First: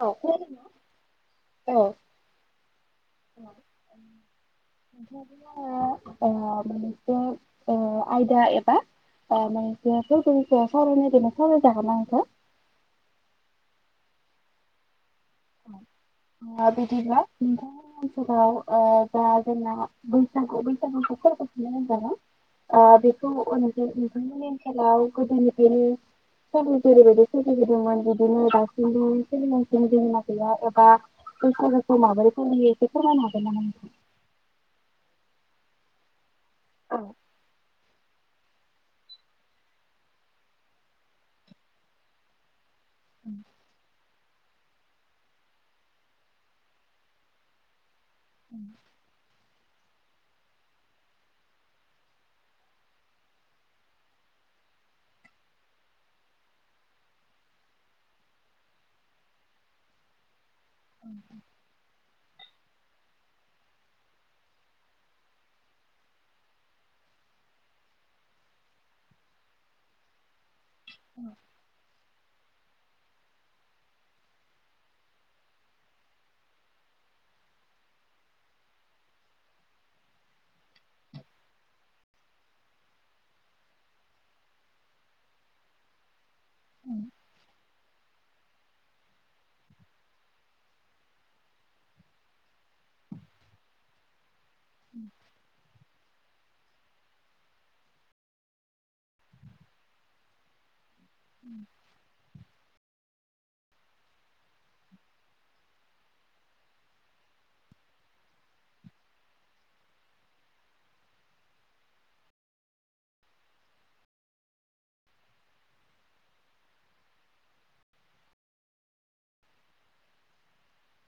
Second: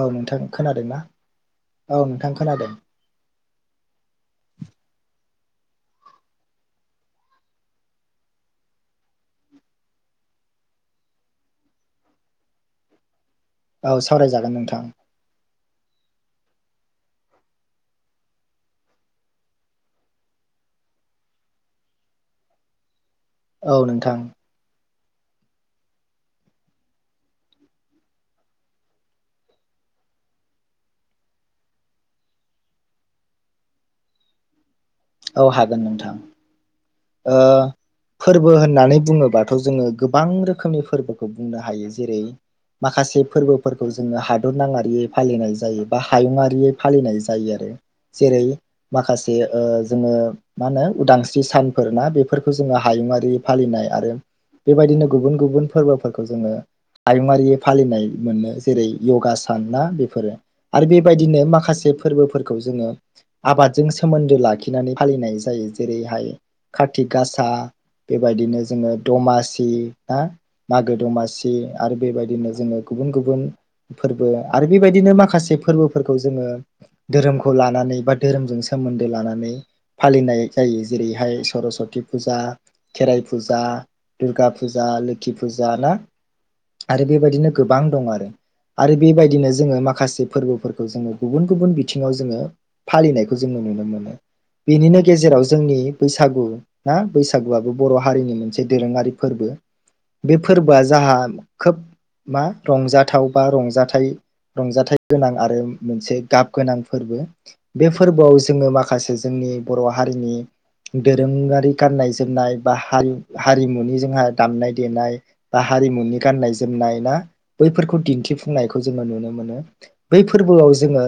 औ नोंथां खोनादोंना औ नोंथां खोनादों। नोंथांजों आङो ओ मोननैसो ओ ओ आयदा एबा ओ मोनसे तपिकनि सायाव सावरायनो नागिरनाय ओ सावरायजागोन ना नोंथां? औ सावरायजागोन नोंथां। ओ बिदिब्ला नोंथांनि ओनसोलाव ओ जा जोंना बैसागु-बैसागुखौ [unintelligible] होनबा ना ओ बेखौ औ नोंथां नोंथां-नोंथांमोननि ओनसोलाव गोदोनिफ्रायनो सोरजिगिरिबायदि फुजिबोदोंमोन बिदिनो दासिमबो [unintelligible] गैया एबा बैसागोखौ माबोरै फालियो बेखौ फोरमायनो हागोन नामा नोंथां? औ हागोन नोंथां औ ओ फोरबो होननानै बुङोबाथ' जोङो गोबां रोखोमनि फोरबोखौ बुंनो हायो जेरै माखासे फोरबोफोरखौ जोङो हा दर नाङारियै फालिनाय जायो बा हायुङारियै फालिनाय जायो आरो। जेरै माखासे ओ जोङो मा होनो उदांस्रि सान फोर मा बेफोरखौ जोङो हायुङारि फालिनाय आरो बेबायदिनो गुबुन-गुबुन फोरबोफोरखौ जोङो हायुङारि फालिनाय मोनो जेरै य'गा सान ना बेफोरो। आरो बेबायदिनो माखासे फोरबोफोरखौ जोङो आबादजों सोमोन्दो लाखिनानै फालिनाय जायो जेरैहाय कारति गासा बेबायदिनो जोङो दमासि ना मागो दमासि आरो बेबायदिनो जोङो गुबुन-गुबुन फोरबो आरो बेबायदिनो माखासे फोरबो जोङो धोरोमखौ लानानै बा धोरोमजों सोमोनदो लानानै फालिनाय जायो जेरै बेहाय सर'सति फुजा, खेराइ फुजा, दुर्गा फुजा, लोखि फुजा ना। आरो बेबायदिनो गोबां दं आरो। आरो बेबायदिनो जोङो माखासे फोर्बोफोरखौ जोङो गुबुन गुबुन बिथिङाव जोङो फालिनायखौ जों नु नो मोनो। बेनिनो गेजेराव जोंनि बैसागु ना बैसागुआबो बर' हारिनि मोनसे दोरोङारि फोर्बो। बे फोर्बोआ जाहा खोब मा रंजाथाव बा रंजाथाइ रंजाथाइ गोनां आरो मोनसे गाब गोनां फोर्बो। बे फोर्बोआव जोङो माखासे जों नि बर' हारिनि दोरोङारि गाननाय जोमनाय बा हारि-हारिमुनि जोंहा दामनाय देनाय बा हारिमुनि गाननाय जोमनाय ना बैफोरखौ दिन्थिफुंनायखौ जोङो नुनो मोनो। बै फोर्बोआव जोङो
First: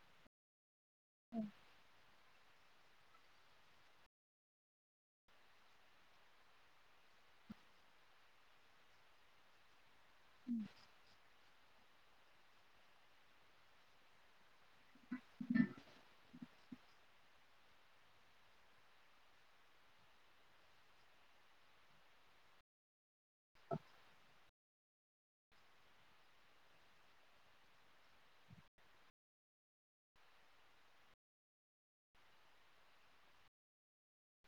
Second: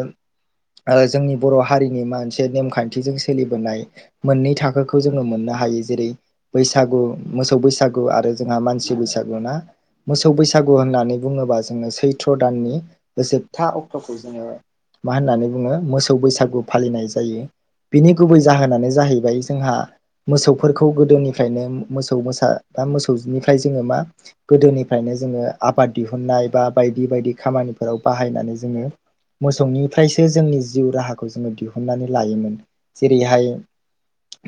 ओ जोंनि बर' हारिनि मोनसे नेमखान्थिजों सोलिबोनाय मोननै थाखोखौ जोङो मोननो हायो। जेरै बैसागु मोसौ बैसागु आरो जोंहा मानसि बै सागु ना। मोसौ बैसागु होननानै बुङोबा जों जोङो सैथ्र' दाननि जोबथा अक्ट'खौ जोङो मा होननानै बुङो मोसौ बैसागु फालिनाय जायो। बिनि गुबै जाहोनानो जाहैबाय जोंहा मोसौफोरखौ गोदोनिफ्रायनो मोसौ मोसा दा मोसौनिफ्राय जोङो मा गोदोनिफ्रायनो जोङो आबाद दिहुननाय बा बायदि बायदि खामानिफोराव बाहायनानै जोङो मोसौनिफ्रायसो जोंनि जिउ राहाखौ जोङो दिहुननानै लायोमोन। जेरैहाय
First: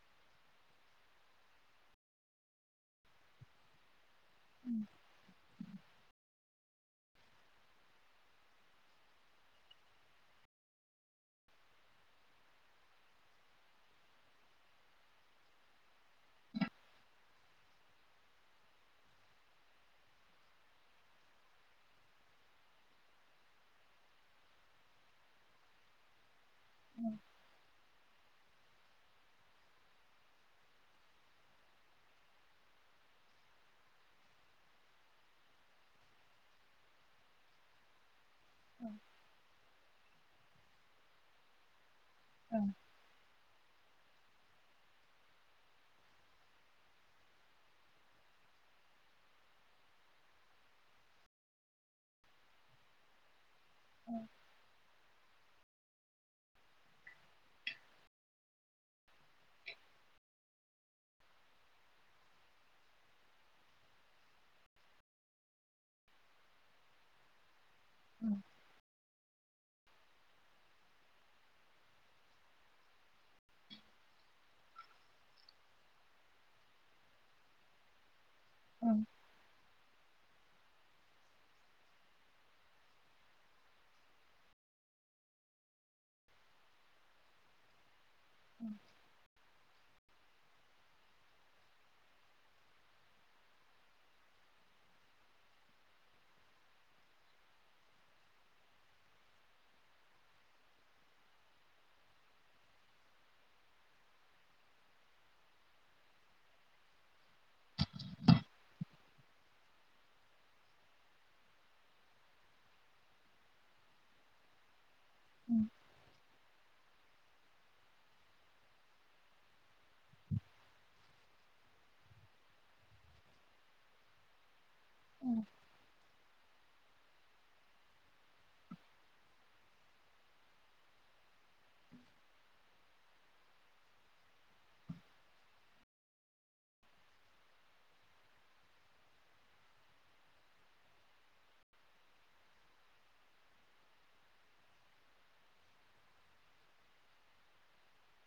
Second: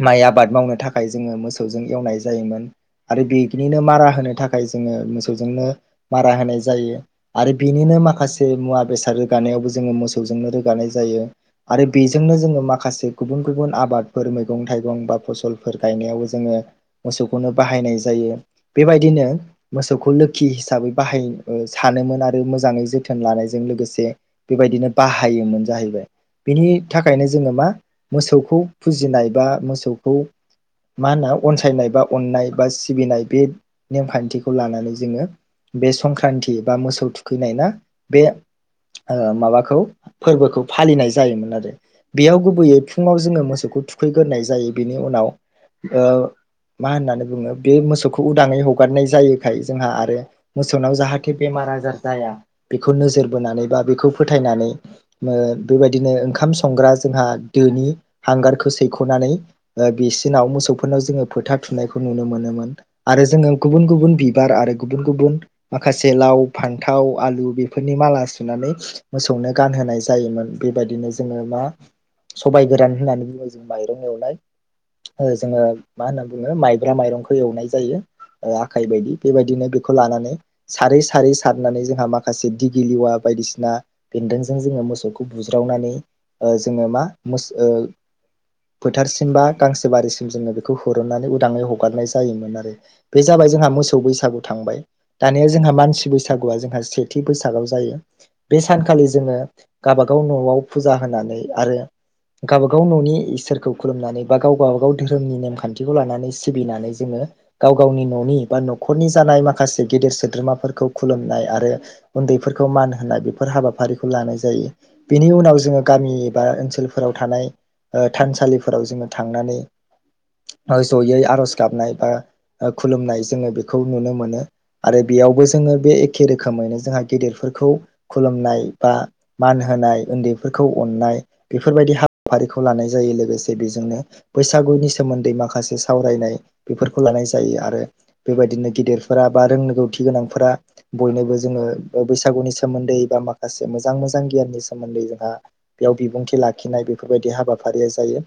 माइ आबाद मावनो थाखाय जोङो मोसौजों एवनाय जायोमोन। आरो बेगनिनो मारा होनो थाखाय जोङो मोसौजोंनो मारा होनाय जायो। आरो बेनिनो माखासे मुवा बेसाद रोगानायावबो जोङो मोसौजोंनो रोगानाय जायो। आरो बेजोंनो जोङो माखासे गुबुन गुबुन आबाद फोर मैगं थाइगं बा फसलफोर गायनायावबो जोङो मोसौखौनो बाहायनाय जायो। बेबायदि नो बिनो मोसौखौ लोखि हिसाबै बाहाय सानोमोन आरो मोजाङै जोथोन लानायजों लोगोसे बेबायदिनो बाहायोमोन जाहैबाय। बिनि थाखायनो जोङो मा मोसौखौ फुजिनाय बा मोसौखौ मा होनो अनसायनाय बा अननाय बा सिबिनाय बे नेमखान्थिखौ लानानै जोङो बे संक्रान्ति बा मोसौ थुखैनाय ना। बे ओ माबाखौ फोर्बोखौ फालिनाय जायोमोन आरो। बेयाव गुबैयै फुङाव जोङो मोसौखौ थुखैग्रोनाय जायो बेनि उनाव ओ मा होननानै बुङो बे मोसौखौ उदाङै हगारनाय जायोखाय जोंहा आरो मोसौनाव जाहाथे बेमा र आजार जाया बेखौ नोजोर बोनानै बा बेखौ फोथायनानै ओ बेबायदिनो ओंखाम संग्रा जोंहा दोनि हांगार खो सैख'नानै ओ बिसिनाव मोसौफोरनाव जोङो फोथा थुनायखौ नुनो मोनोमोन। आरो जोङो गुब गुबुन बिबार आरो गुबुन गुबुन माखासे लाव, फान्थाव, आलु बे फोरनि माला सुनानै मोसौनो गानहोनाय जायोमोन। बेबायदिनो जोङो मा सबबाय गोरान होननानै बुङो माइरं एवनाय ओ जोङो मा होनना बुङो माइब्रा माइरंखौ एवनाय जायो। ओ आखाइ औ बायदि बेबायदिनो लानानै सारै सारै सारनानै जोंहा माखासे दिगिलिवा बायदिसिना बेदों जों जोङो मोसौखौ बुज्रावनानै जोङो मा ओ फोथारसिमबा गांसो बारिसिम जोङो बेखौ हुरननानै उदाङै हगारनाय जायोमोन आरो। बे जाबाय जोंहा मोसौ बैसागु था बाय। दानिया जोंहा मानसि बैसागुआ जोंहा सेथि बैसागआव जायो। बे सानखालि जोङो गाबागाव न'आव फुजा होनानै आरो गावबागाव न'नि इ सोरखौ खुलुमनानै बा गाव बा गाव गाव धोरोमनि नेमखान्थिखौ लानानै सिबिनानै जोङो गाव गावनि न'नि बा न'खरनि जानाय माखासे गेदेर सोद्रोमाफोरखौ खुलुमनाय आरो उन्दैफोरखौ मान होनाय बेफोर हाबाफारिखौ लानाय जायो। बेनि औ उनाव जोङो गामि एबा ओनसोलफोराव थानाय ओ थानसालिफोराव जोङो थांनानै जयै आर'ज गाबनाय बा खुलुमनाय जोङो बेखौ नुनो मोनो आरो औ बेयावबो जोङो बे एक खे रोखोमैनो जोंहा गेदेरफोरखौ खुलुमनाय बा मान होनाय उन्दैफोरखौ अननाय बेफोरबायदि हाबफारिखौ लानाय जायो लोगोसे बेजोंनो बैसागुनि सोमोन्दै माखासे सावरायनाय बेफोरखौ लानाय जायो आरो बेबायदिनो गेदेरफोरा बा रोंनगौथि गोनांफोरा बयनोबो जोङो बैसागुनि सोमोन्दै दै बा माखासे मोजां मोजां गियानि सोमोन्दै जोंहा बेयाव बिबुंथि लाखिनाय बेफोरबायदि हाबा फारिया जायो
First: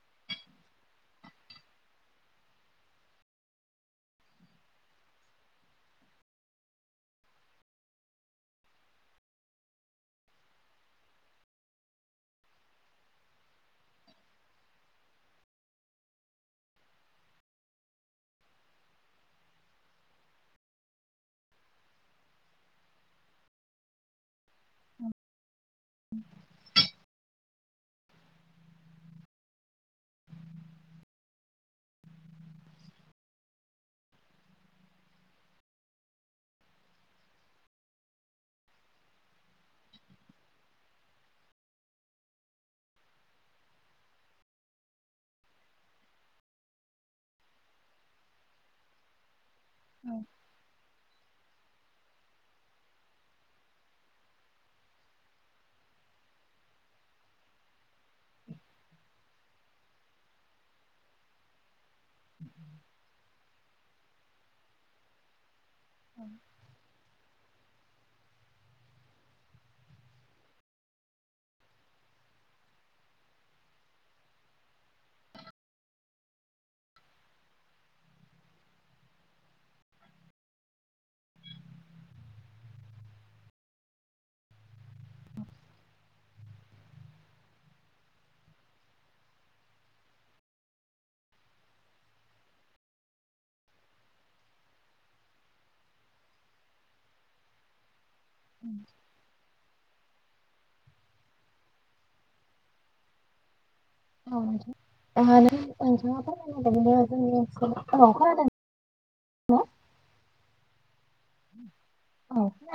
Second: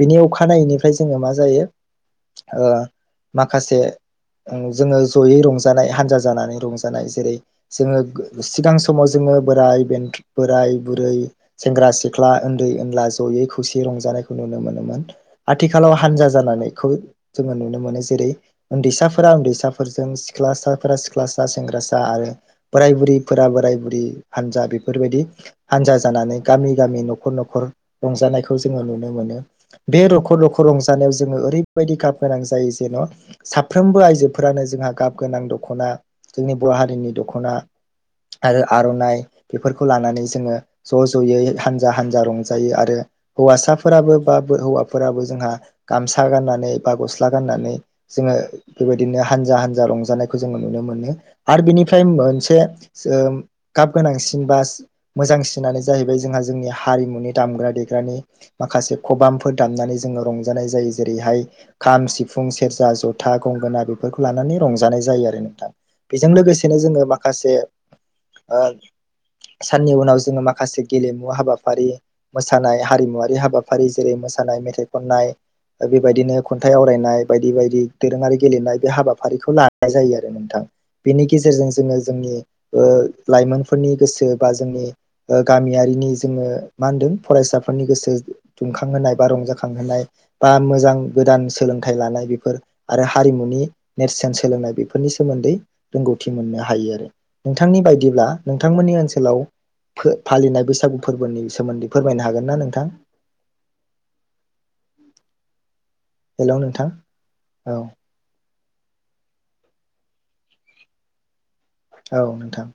बिनि अखानायैनिफ्राय जोङो मा जायो। ओ माखासे जोङो जयै रंजानाय हानजा जानानै रंजानाय जेरै जोङो सिगां समाव जोङो बोराय बेनथु बोराय बुरै सेंग्रा सिख्ला उन्दै उनला जयै खुसि रंजानायखौ नुनो मोनोमोन आथिखालाव हानजा जानायखौ जोङो नुनो मोनो जेरै उन्दैसाफोरा उन्दैसाफोरजों सिख्लासाफोरा सिख्लासा सेंग्रासा आरो बोराय बुरैफोराबो बोराय बुरि हानजा बेफोरबायदि हानजा जानानै गामि गामि न'खर न'खर रंजानायखौ जोङो नुनो मोनो बे न'खर न'खर रंजानायाव जोङो ओरैबायदि गाब गोनां जायो जेन' साफ्रोमबो आइजोफोरानो जोंहा गाब गोनां दख'ना जोंनि बर' हारिनि दख'ना आरो आर'नाइ बेफोरखौ लानानै जोङो ज' ज'यै हानजा हानजा रंजायो आरो हौवासाफोराबो बा हौवाफोराबो जोंहा गामसा गाननानै बा गस्ला गाननानै जोङो बेबायदिनो हानजा हानजा औ रंजानायखौ जोङो नुनो मोनो आरो बिनिफ्राय मोनसे गाब गोनांसिन बा मोजांसिनानो जाहैबाय जोंहा जोंनि हारिमुनि दामग्रा देग्रानि माखासे खबामफोर दामनानै जोङो रंजानाय जायो जेरैहाय खाम सिफुं सेरजा जथा गंगोना बेफोरखौ लानानै रंजानाय जायो आरो नोंथां बेजों लोगोसेनो जोङो माखासे साननि उनाव जोङो माखासे गेलेमु हाबाफारि मोसानाय हारिमुवारि हाबाफारि जेरै मोसानाय मेथाइ खननाय बेबायदिनो खन्थाइ आवरायनाय बायदि बायदि दोरोङारि गेलेनाय बे हाबाफारिखौ लानाय जायो आरो नोंथां बेनि गेजेरजों जोङो जोंनि लाइमोनफोरनि गोसो बा जोंनि गामियारि नि जोङो मा होनदों फरायसा फोरनि गोसो दुंखांहोनाय बा रंजाखांहोनाय बा मोजां गोदान सोलोंथाइ लानाय बेफोर आरो हारिमुनि नेरसोन सोलोंनाय बेफोरनि सोमोन्दै रोंगौथि मोननो हायो आरो नोंथांनि बाय दिब्ला नोंथांमोननि ओनसोलाव फालिनाय बैसागु फोरबोनि सोमोन्दै फोरमायनो हागोन ना नोंथां औ नोंथां हेलौ [unintelligible] नोंथां बिदिनो जोंनि औ खोनादों नोंथाङा औ नोंथां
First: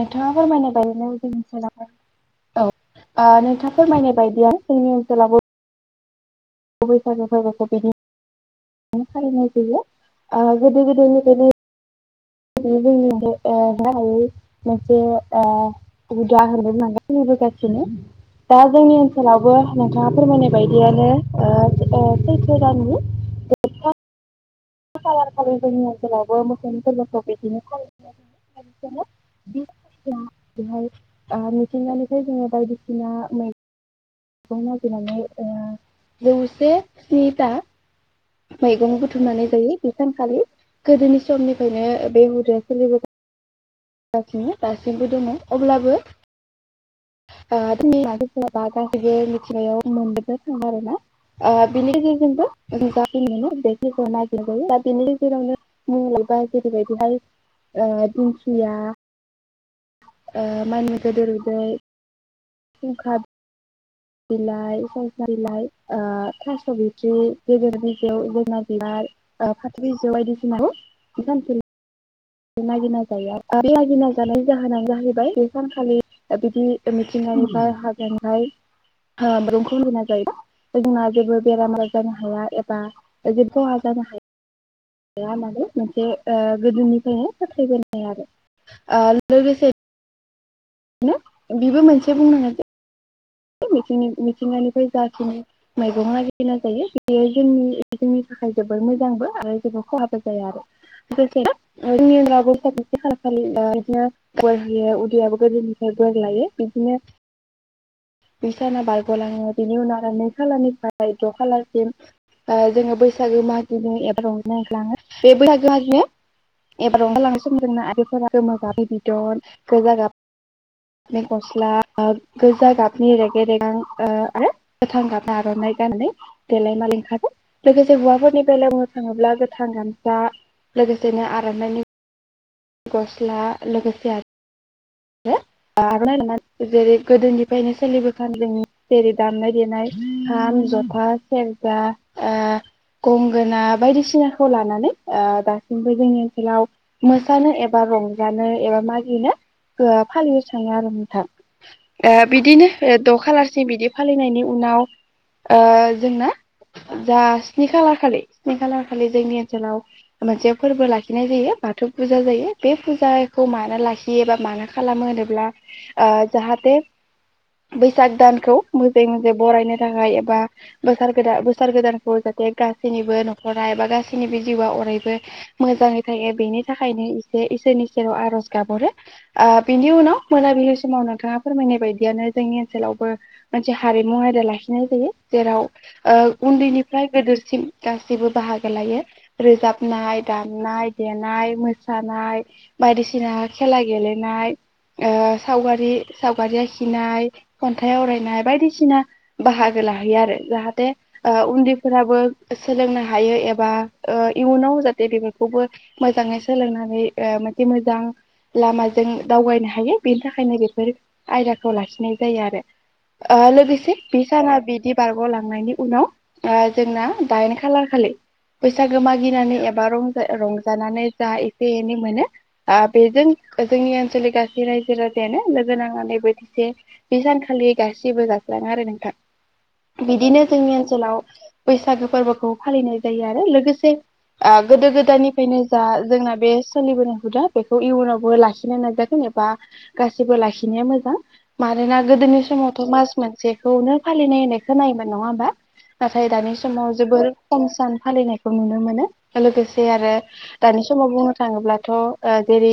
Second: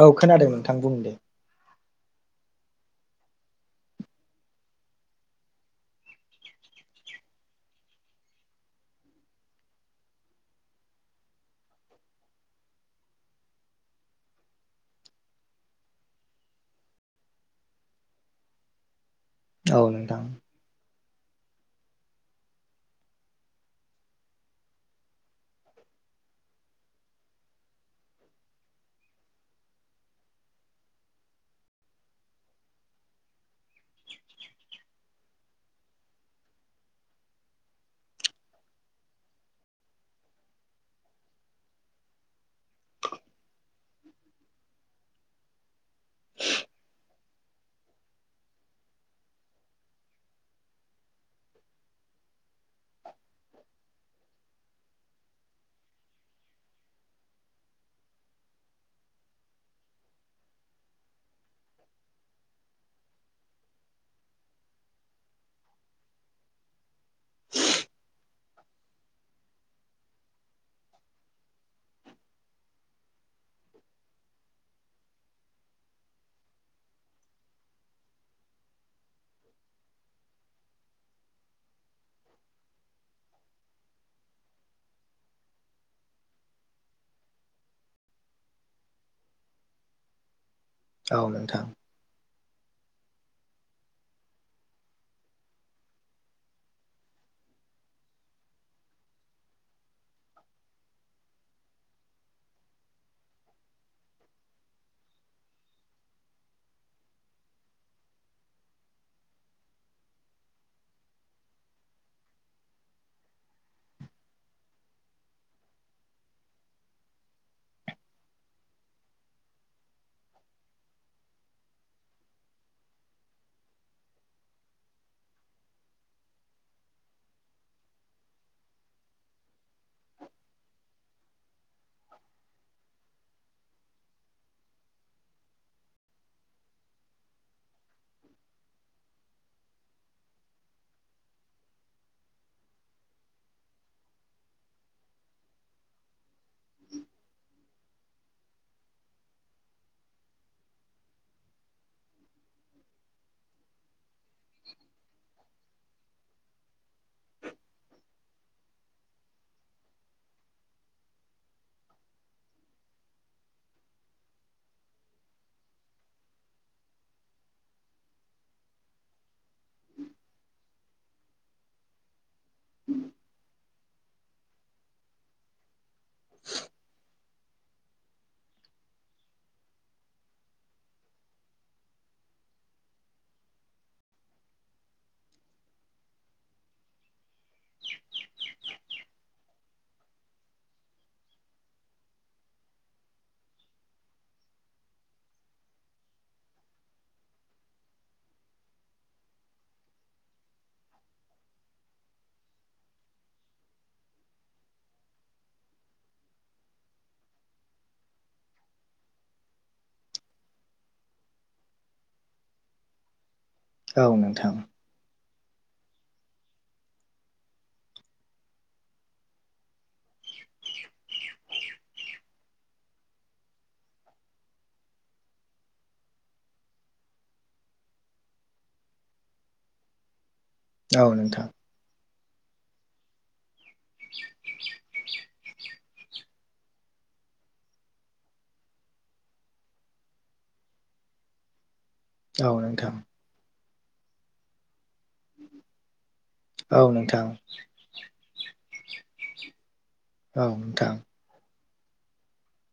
औ खोनादों फोरमायनाय नोंथां बुं बायदिनो दे जों खेलाफोर औ नोंथाङा फोरमायनाय बायदिया जोंनि ओनसोलावबो बैसागो फोरबोखौ बिनि माने फालिनाय जायो गोदो गोदायनिफ्रायनो जोंनि ओ मोनसे [unintelligible] गासिनो दा जोंनि ओनसोलावबो औ नोंथाङा नोंथां फोरमायनाय बायदियानो सैथो दाननि [unintelligible] खालारखालि जोंनि ओनसोलावबो मोसौनि फोर्बोखौ बिदिनो फालि [unintelligible] बि बेहाय मिथिंगानिफ्राय जोङो बायदिसिना मै गं नागिरनानै जौसे स्निथा मैगं बुथुमनानै जायो बे सानखालि गोदोनि समनिफ्रायनो बे हुदाया सोलिबो गासिनो दासिमबो दङ अब्लाबो [unintelligible] गासैबो मिथिनायाव [unintelligible] आरोना बिनि गेजेरजोंबो [unintelligible] मोनो [unintelligible] बिनि गेजेरावनो मबेबा जेरैबायदिहाय दि- [unintelligible] [inaudible] खुंखा बिलाइ [unintelligible] बिलाइ ओ थास' बिथ्रि [unintelligible] ओ फाथो बिजौ बादिसिना जों [unintelligible] नागिरना जायो आरो नागिरना जानायनि जाहोनानो जाहैबाय बे सानखालि बिदि मिथिंगानिफाय हाजेंहाय ओ मैगंखौ रुना जायो जोंना जेबो बेरामार जानो हाया एबा जे खहा ज होनाल मोनसे ओ गोदोनिफ्रायहाय साख्रिबोनाय आरो ओ लोगोसे औ नोंथां बेबो मोनसे बुंनाङा मिथिं मिथिंगानिफ्राय जाखिनि मैगं नागेरना जायो बेयो जोंनि जोंनि थाखाय जोबोर मोजांबो आरो जबोर खहाबो जायाआरो [inaudible] [unintelligible] बोर लायो बिदिनो [inaudible] [unintelligible] दुइ साना बारग'लाङो बिनि उनाव आरो नै खालारनिफ्राय द' खालारसिम ओ जोङो बैसागो मागि एबार नायलाङो बे बैसागो एबार ओंखारालांनाय समदोंना आफोरा गोमो गाबै बिदन गोजा गाब न गस्ला गो गोजा गाबनि रेगे रेगां ओ आरो गोथां गाब आर'नाइ गाननानै देलायम लिंखारोन लोगोसे हौवाफोरनि बेलायावनो थाङोब्ला गोथां गामसा लोगोसेनो आर'नाइनि गस्ला लोगोसे आरो आर'नाइ नंङा गोदोनिफ्रायनो सोलिबोखान जों जेरै दामनाय देनाय खाम जथा सेरजा ओ गंगोना बायदिसिनाखौ लानानै ओ दासिमबो जोंनि ओनसोलाव मो मोनो एबा रंजानो एबा मागिनो ओ फालिनो थाङो आरो नोंथां ए बिदिनो द' खालारसि बिदि फालिनायनि उनाव ओ जोंना जा स्नि खालार खालि स्नि खालार खालि जोंनि ओनसोलाव मोनसे फोरबो लाखिनाय जायो बाथौ फुजा जायो बे फुजाखौ मानो लाखियोबा मानो खालामो होनोब्ला ओ जाहाथे बैसाग दानखौ मोजाङै मोजाङै बरायनो थाखाय एबा बोसोर गोदान बोसोर गोदानखौ जाहाथे ज गासैनिबो न'खरा एबा गासैनिबो जिउआ अरायबो मोजाङै थायो बेनि नो एसे इसोरनि सेराव आर'ज गाबहरो बिनि उनाव मोनाबिलि समाव नोंथाङा फोरमायनाय बायदियानो जोंनि ओनसोलावबो मोनसे हारिमु आयदा लाखिनायजायो जेराव ओ उनदोयनि फ्राय गोदिरसिम गासिबो बाहागो लायो रोजाबनाय दामनाय देनाय मोसानाय बायदिसिना खेला गेलेनाय ओ सावगारि सावगारि आखिनाय खन्थाइ आवरायनाय बायदिसिना बाहागो लाहैयो आरो जाहाथे ओ उन्दैफ्राबो सोलोंनो हायो एबा ओ इयुनाव जाहाथे बेफोरखौबो मोजाङै सोलोंनानै ओ मोनसे मोजां लामाजों दावगायनो हायो बेनि थाखायनो बेफोर आयदाखौ लाखिनाय जायो आरो। ओ लोगोसे औ नोंथां बिसाना बिदि बार बागलांनायनि उनाव ओ जोंना दाइन खालार खालि बैसागो मागिनानै एबा रंजा रंजानानै जा एसे एनै मोनो आ बेजों जोंनि ओनसोलनि गासै रायजो राजायानो लोगो नांनानै बेबायदि बे सानखालि गासिबो जास्लाङो आरो नोंथां, बिदिनो जोंनि औ ओनसोलाव नोंथां बैसागो फोरबोखौ फालिनाय जायो आरो लोगोसे आ गोदो गोदायनिफ्रायनो जा जोंना बे सोलिबोनो हुदा बेखौ इयुनावबो लाखिनो नाजागोन एबा गासिबो लाखिनाया मोजां मानोना गोदोनि औ समावथ' नोंथां मास मोनसेखौनो फालिनाय होननायखौनायोम नङा होमबा नाथाय दानि औ समाव जोबोर नोंथां खम सान फालिनायखौ नुनो मोनो लोगोसे से आरो औ नोंथां दानि समाव औ बुंनो थाङोब्लाथ' ओ जेरै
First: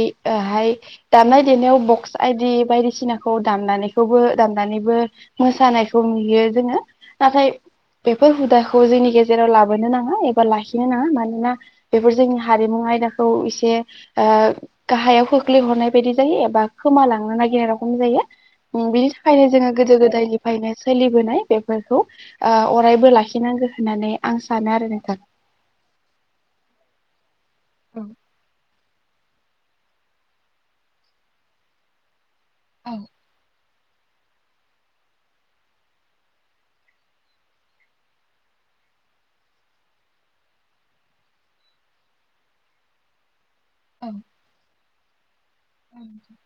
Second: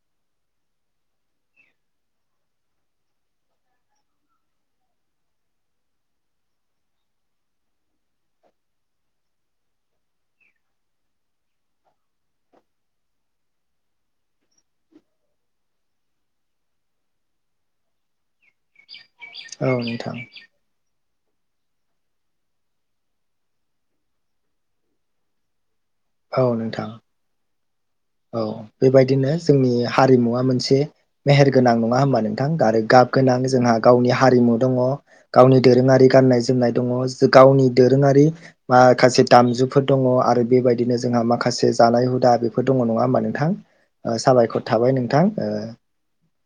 हाय दामनाय देनायाव बक्स आइदि बायदिसिनाखौ दामनानैखौबो दामनानैबो मोसानायखौ नुयो जोङो नाथाय बेफोर हुदाखौ जोंनि गेजेराव लाबोनो नाङा एबा लाखिनो नाङा मानोना बेफोर जोंनि हारिमु आयदाख खौ एसे ओ गाहायाव खोख्लैहरनाय बायदि जायो एबा खोम लांनो नागिरनाय रखम जायो बिनि थाखायनो जोङो गोदो नोंथां गोदायनिफ्रायनो सोलिबोनाय बेफोरखौ ओ अरायबो लाखिनांगो होननानै आं सानो आरो नोंथां। औ नोंथां। औ बेबायदिनो जोंनि हारिमुवा मोनसे मेहेरगोनां नङा होनोमबा नों थां आरो गाब गोनां जोंहा गावनि हारिमु दङ गावनि दोरोङारि गान्नाय जोमनाय दङ जो गावनि दोरोङारि मा माखासे दामजुफोर दङ आरो बेबायदिनो जोंहा माखासे जानाय हुदा बेफोर आ दङ नङा होमबा नोंथां? साबायखर थाबाय नोंथां। ओ औ दे।